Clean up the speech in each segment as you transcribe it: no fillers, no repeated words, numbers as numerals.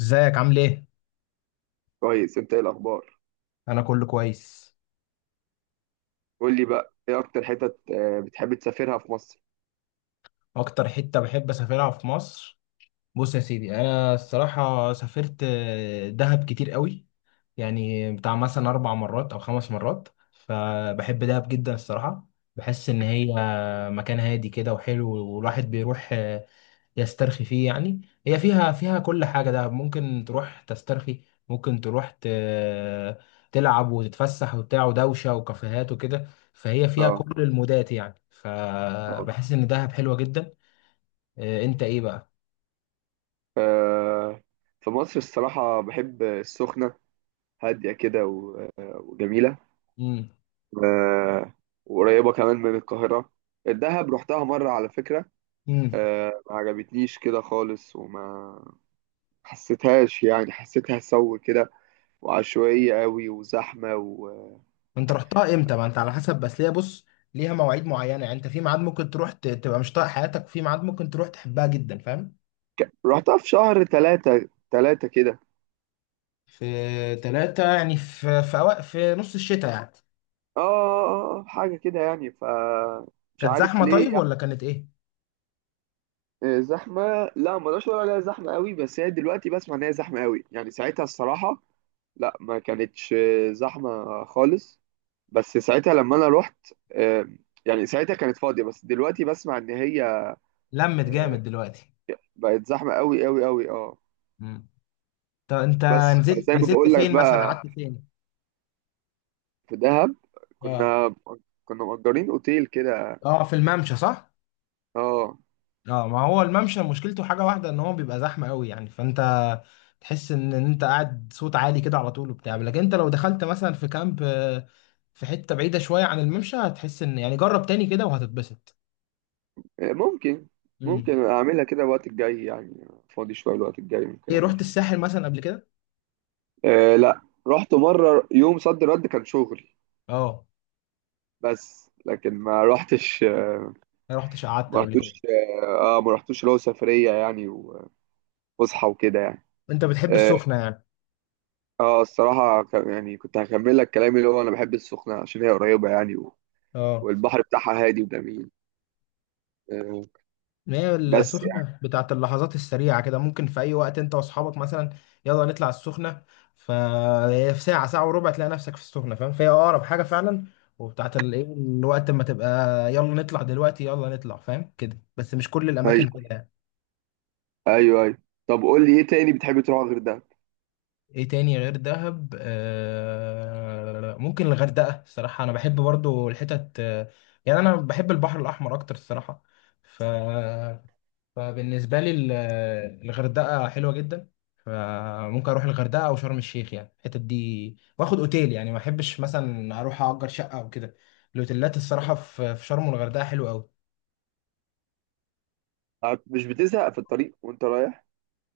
ازيك عامل ايه؟ كويس. انت ايه الاخبار؟ انا كله كويس. قول لي بقى، ايه اكتر حتت بتحب تسافرها في مصر؟ اكتر حتة بحب اسافرها في مصر، بص يا سيدي، انا الصراحة سافرت دهب كتير قوي، يعني بتاع مثلا 4 مرات او 5 مرات، فبحب دهب جدا الصراحة. بحس ان هي مكان هادي كده وحلو، والواحد بيروح يسترخي فيه يعني. هي فيها كل حاجة، ده ممكن تروح تسترخي، ممكن تروح تلعب وتتفسح وبتاع ودوشة وكافيهات وكده. فهي فيها اه، كل المودات يعني، طبعا. فبحس إن دهب حلوة جدا. إيه، أنت إيه بقى؟ آه، في مصر الصراحة بحب السخنة. هادية كده وجميلة. مم. آه، وقريبة كمان من القاهرة. الدهب رحتها مرة على فكرة. مم. ما عجبتنيش كده خالص، وما حسيتهاش، يعني حسيتها سو كده، وعشوائية قوي، وزحمة أنت رحتها إمتى؟ ما أنت على حسب، بس ليها بص، ليها مواعيد معينة يعني. أنت في ميعاد ممكن تروح تبقى مش طايق حياتك، وفي ميعاد ممكن تروح تحبها جدا، فاهم؟ رحتها في شهر تلاتة كده. في تلاتة يعني، في نص الشتاء يعني. حاجة كده يعني. مش كانت عارف زحمة ليه طيب يعني. ولا كانت إيه؟ آه، زحمة. لا، ما اقدرش اقول عليها زحمة قوي، بس هي دلوقتي بسمع ان هي زحمة قوي. يعني ساعتها الصراحة، لا، ما كانتش زحمة خالص. بس ساعتها لما انا رحت، يعني ساعتها كانت فاضية. بس دلوقتي بسمع ان هي لمت آه، جامد دلوقتي. بقت زحمة قوي قوي قوي، اه. مم. طب انت بس بس فزي نزلت ما نزلت بقول لك فين مثلا، بقى، قعدت فين؟ في دهب اه. كنا كنا مأجرين اوتيل كده. اه في الممشى صح. اه. اه، ما هو الممشى مشكلته حاجه واحده، ان هو بيبقى زحمه قوي يعني، فانت تحس ان انت قاعد صوت عالي كده على طول وبتاع، لكن انت لو دخلت مثلا في كامب في حته بعيده شويه عن الممشى هتحس ان يعني، جرب تاني كده وهتتبسط. ممكن امم. ممكن اعملها كده الوقت الجاي، يعني فاضي شويه الوقت الجاي ممكن ايه رحت اعملها. الساحل مثلا قبل كده؟ أه، لا. رحت مره يوم صد رد، كان شغلي. اه بس لكن ما رحتش. ما رحتش قعدت ما قبل رحتوش. كده؟ اه، ما رحتوش اللي هو سفريه يعني، وفسحه وكده يعني. انت بتحب اه. السخنه يعني؟ الصراحه يعني كنت هكمل لك كلامي، اللي هو انا بحب السخنه عشان هي قريبه يعني. اه. والبحر بتاعها هادي وجميل. أه. ما هي بس يعني، السخنة بتاعت اللحظات السريعة كده، ممكن في أي وقت أنت وأصحابك مثلا، يلا نطلع السخنة، فهي في ساعة ساعة وربع تلاقي نفسك في السخنة فاهم، فهي أقرب حاجة فعلا، وبتاعت الإيه الوقت ما تبقى، يلا نطلع دلوقتي، يلا نطلع فاهم كده، بس مش كل الأماكن ايوه، كده يعني. ايوه، ايوه. طب قول لي ايه تاني بتحب تروح غير ده؟ إيه تاني غير دهب؟ آه ممكن الغردقة الصراحة، أنا بحب برضو الحتت يعني أنا بحب البحر الأحمر أكتر الصراحة. ف فبالنسبة لي الغردقة حلوة جدا، فممكن اروح الغردقة او شرم الشيخ، يعني الحتت دي واخد اوتيل، يعني ما احبش مثلا اروح اجر شقة او كده. الاوتيلات الصراحة في شرم والغردقة حلوة قوي. مش بتزهق في الطريق وانت رايح؟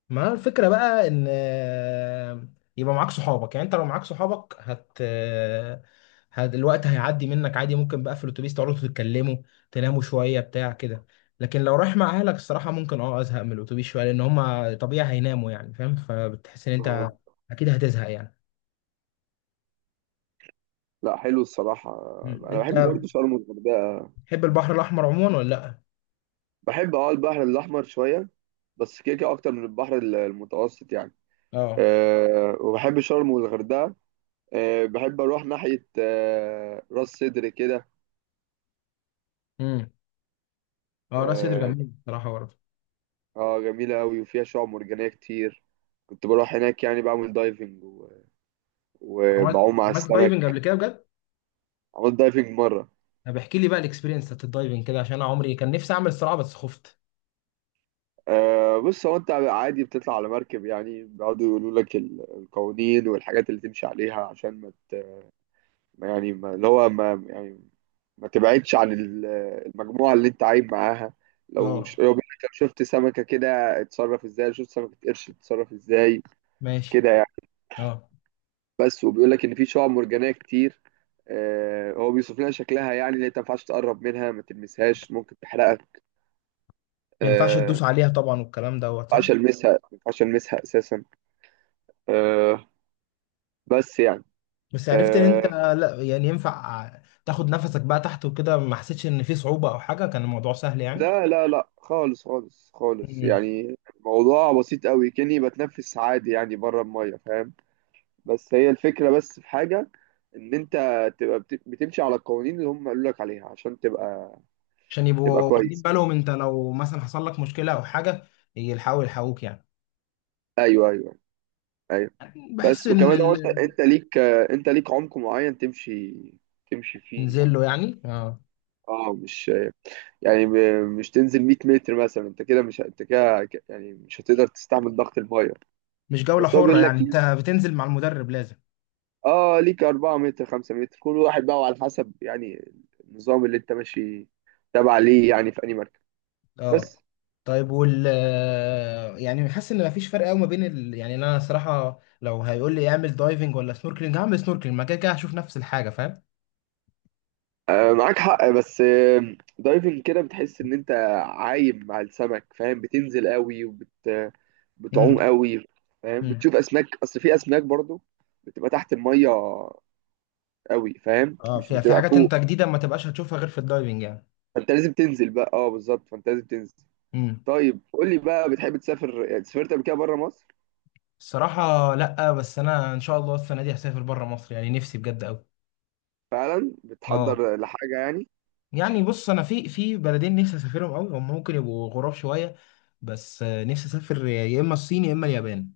ما الفكرة بقى ان يبقى معاك صحابك، يعني انت لو معاك صحابك الوقت هيعدي منك عادي، ممكن بقى في الاتوبيس تقعدوا تتكلموا، تناموا شوية بتاع كده. لكن لو رايح مع اهلك الصراحة، ممكن اه ازهق من الاتوبيس شوية، لان هما طبيعي هيناموا يعني فاهم، فبتحس ان آه. انت اكيد هتزهق يعني. لا، حلو الصراحة. مم. أنا انت بحب برضه شرم والغردقة. بتحب البحر الاحمر عموما ولا لا؟ بحب البحر الأحمر شوية. بس كده كده أكتر من البحر المتوسط يعني. اه. أه، وبحب شرم والغردقة. أه، بحب أروح ناحية راس سدر كده. امم. اه راس سدر أه. جميل بصراحة برضه. جميلة أوي وفيها شعاب مرجانية كتير. كنت بروح هناك، يعني بعمل دايفنج عملت وبعوم على عملت السمك. دايفنج قبل كده بجد؟ عملت دايفنج مرة. طب احكي لي بقى الاكسبيرينس بتاعت الدايفنج كده، عشان انا عمري كان نفسي اعمل الصراحة بس خفت. أه، بص، هو أنت عادي بتطلع على مركب، يعني بيقعدوا يقولوا لك القوانين والحاجات اللي تمشي عليها، عشان ما، ما يعني، ما اللي هو ما يعني، ما تبعدش عن المجموعة اللي انت عايب معاها. اه. لو بيقولك، لو شفت سمكة كده اتصرف ازاي، لو شفت سمكة قرش اتصرف ازاي، ماشي. كده يعني. اه بس وبيقول لك ان في شعاب مرجانية كتير. آه، هو بيوصف لنا شكلها، يعني اللي انت ما ينفعش تقرب منها، ما تلمسهاش، ممكن تحرقك. ما ينفعش آه. تدوس عليها طبعا والكلام دوت ما صح. ينفعش المسها ما ينفعش المسها اساسا. آه. بس يعني، بس عرفت ان انت آه، لا يعني ينفع تاخد نفسك بقى تحت وكده، ما حسيتش ان في صعوبة او حاجة، كان الموضوع سهل يعني؟ لا لا لا، خالص خالص خالص، مم. يعني الموضوع بسيط قوي كأني بتنفس عادي يعني بره المية، فاهم؟ بس هي الفكرة، بس في حاجة، ان انت تبقى بتمشي على القوانين اللي هم قالوا لك عليها، عشان تبقى، عشان تبقى يبقوا واخدين كويس. بالهم انت لو مثلا حصل لك مشكلة او حاجة يلحقوا يلحقوك يعني. ايوه، ايوه، ايوه. بحس بس ان وكمان هو انت انت ليك، انت ليك عمق معين تمشي فيه ننزل يعني. له يعني اه. اه، مش يعني مش تنزل 100 متر مثلا، انت كده يعني مش هتقدر تستحمل ضغط المية. مش جولة بس هو حرة بيقول لك، يعني، انت بتنزل مع المدرب لازم. اه، ليك 4 متر، 5 متر، كل واحد بقى على حسب يعني، النظام اللي انت ماشي تابع ليه يعني في انهي مركب. اه. بس، طيب يعني حاسس ان مفيش فرق قوي ما بين يعني انا صراحه لو هيقول لي اعمل دايفنج ولا سنوركلينج هعمل سنوركلينج، ما كده كده هشوف نفس الحاجه فاهم. معاك حق. بس دايفنج كده بتحس ان انت عايم مع السمك، فاهم؟ بتنزل قوي امم. بتعوم قوي، فاهم؟ امم. بتشوف اسماك، اصل في اسماك برضو بتبقى تحت المية قوي، فاهم؟ اه مش في بتبقى حاجات فوق. انت جديده ما تبقاش هتشوفها غير في الدايفنج يعني. فانت لازم تنزل بقى، اه، بالظبط، فانت لازم تنزل. امم. طيب قول لي بقى، بتحب تسافر؟ سافرت قبل كده بره مصر؟ الصراحه لا، بس انا ان شاء الله السنه دي هسافر بره مصر يعني نفسي بجد قوي. فعلا اه. بتحضر لحاجة يعني؟ يعني بص انا في بلدين نفسي اسافرهم قوي، هم ممكن يبقوا غراب شويه، بس نفسي اسافر يا اما الصين يا اما اليابان.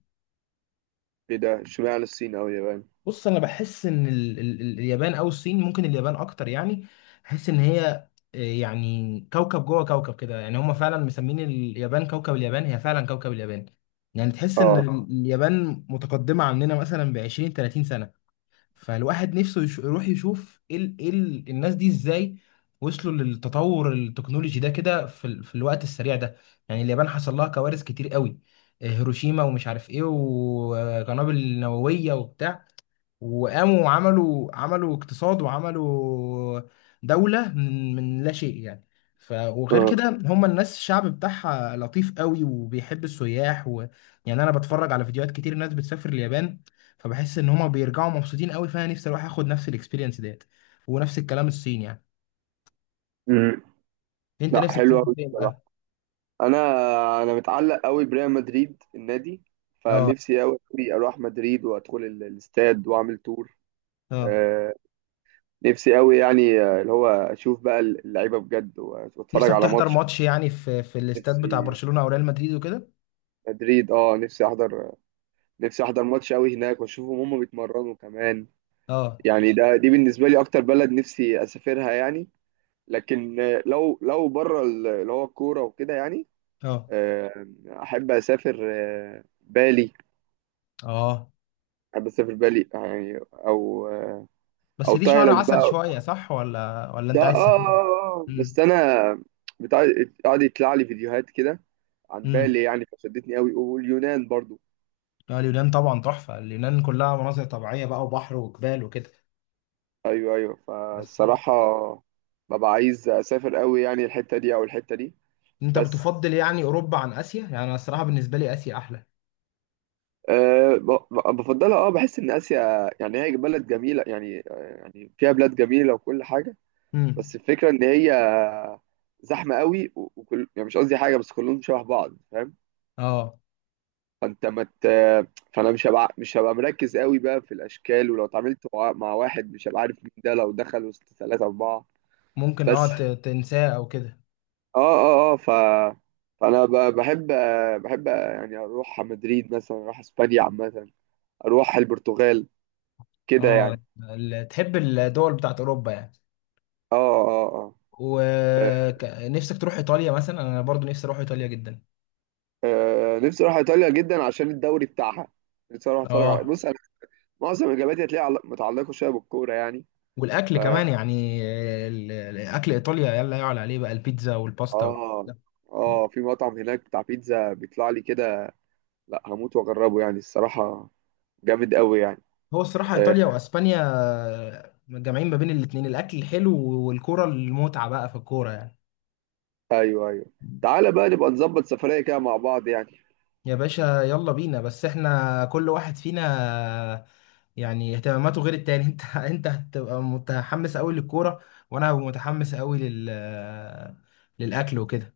ايه ده؟ اشمعنى الصين او اليابان؟ بص انا بحس ان اليابان او الصين، ممكن اليابان اكتر يعني. بحس ان هي يعني كوكب جوه كوكب كده، يعني هم فعلا مسمين اليابان كوكب اليابان، هي فعلا كوكب اليابان. يعني تحس ان اه، اليابان متقدمة عننا مثلا ب 20 30 سنة. فالواحد نفسه يروح يشوف ايه الناس دي ازاي وصلوا للتطور التكنولوجي ده كده في الوقت السريع ده. يعني اليابان حصل لها كوارث كتير قوي، هيروشيما ومش عارف ايه وقنابل نووية وبتاع، وقاموا وعملوا اقتصاد وعملوا دولة من لا شيء يعني. وغير اه. كده هم الناس الشعب بتاعها لطيف قوي وبيحب السياح يعني انا بتفرج على فيديوهات كتير ناس بتسافر اليابان، فبحس ان هم بيرجعوا مبسوطين قوي، فانا نفسي اروح اخد نفس الاكسبيرينس ديت، ونفس الكلام الصين يعني. مم. انت لا، نفسك حلو تسافر قوي فين بصراحه. بقى؟ انا انا متعلق قوي بريال مدريد النادي، اه. فنفسي قوي اروح مدريد وادخل الاستاد واعمل تور. اه. آه، نفسي قوي يعني، اللي هو اشوف بقى اللعيبه بجد واتفرج نفسك على تحضر ماتش. ماتش يعني في الاستاد بتاع نفسي برشلونة او ريال مدريد وكده؟ مدريد، اه، نفسي احضر ماتش قوي هناك واشوفهم هم بيتمرنوا كمان. اه. يعني دي بالنسبه لي اكتر بلد نفسي اسافرها يعني. لكن لو بره اللي هو الكوره وكده يعني، اه. آه، احب اسافر بالي. اه. احب اسافر بالي يعني، او بس او دي شهر تايلاند عسل بقى. شوية صح، ولا ده، أنت عايز سفينة؟ امم. بس انا، بتاع، قاعد يطلع لي فيديوهات كده عن امم. بالي يعني، فشدتني قوي، واليونان برضو. لا اليونان طبعا تحفة، اليونان كلها مناظر طبيعية بقى وبحر وجبال وكده. ايوه، ايوه، بس فالصراحه ببقى عايز اسافر قوي يعني الحته دي او الحته دي. أنت بس، بتفضل يعني أوروبا عن آسيا؟ يعني أنا الصراحة بالنسبة لي آسيا أحلى. أه، بفضلها، بحس ان اسيا يعني هي بلد جميله يعني، يعني فيها بلاد جميله وكل حاجه. بس امم. الفكرة إن هي زحمة قوي، وكل، يعني مش قصدي حاجة، بس كلهم شبه بعض، فاهم؟ اه فأنت ما مت... فأنا مش هبقى مركز قوي بقى في الأشكال، ولو اتعاملت مع واحد مش هبقى عارف مين ده لو دخل وسط ثلاثة أربعة. ممكن اه بس تنساه أو كده. آه آه آه ف فأنا بحب يعني أروح على مدريد مثلا، أروح إسبانيا عامة، أروح البرتغال كده اه يعني. تحب الدول بتاعت أوروبا يعني؟ آه آه آه ونفسك تروح إيطاليا مثلا؟ أنا برضو نفسي أروح إيطاليا جدا. نفسي اروح ايطاليا جدا عشان الدوري بتاعها. نفسي اروح اتفرج على، اه. بص، معظم اجاباتي هتلاقيها متعلقه شويه بالكوره يعني. والاكل ف كمان يعني الاكل ايطاليا يلا يعلى عليه بقى البيتزا والباستا. اه اه في مطعم هناك بتاع بيتزا بيطلع لي كده. لا، هموت واجربه يعني الصراحه، جامد قوي يعني. هو الصراحة آه. إيطاليا وأسبانيا جامعين ما بين الاتنين الأكل الحلو والكورة، المتعة بقى في الكورة يعني. ايوه، ايوه. تعالى بقى نبقى نظبط سفريه كده مع بعض يعني. يا باشا يلا بينا، بس إحنا كل واحد فينا يعني اهتماماته غير التاني أنت هتبقى متحمس أوي للكورة، وأنا هبقى متحمس أوي لل، للأكل وكده.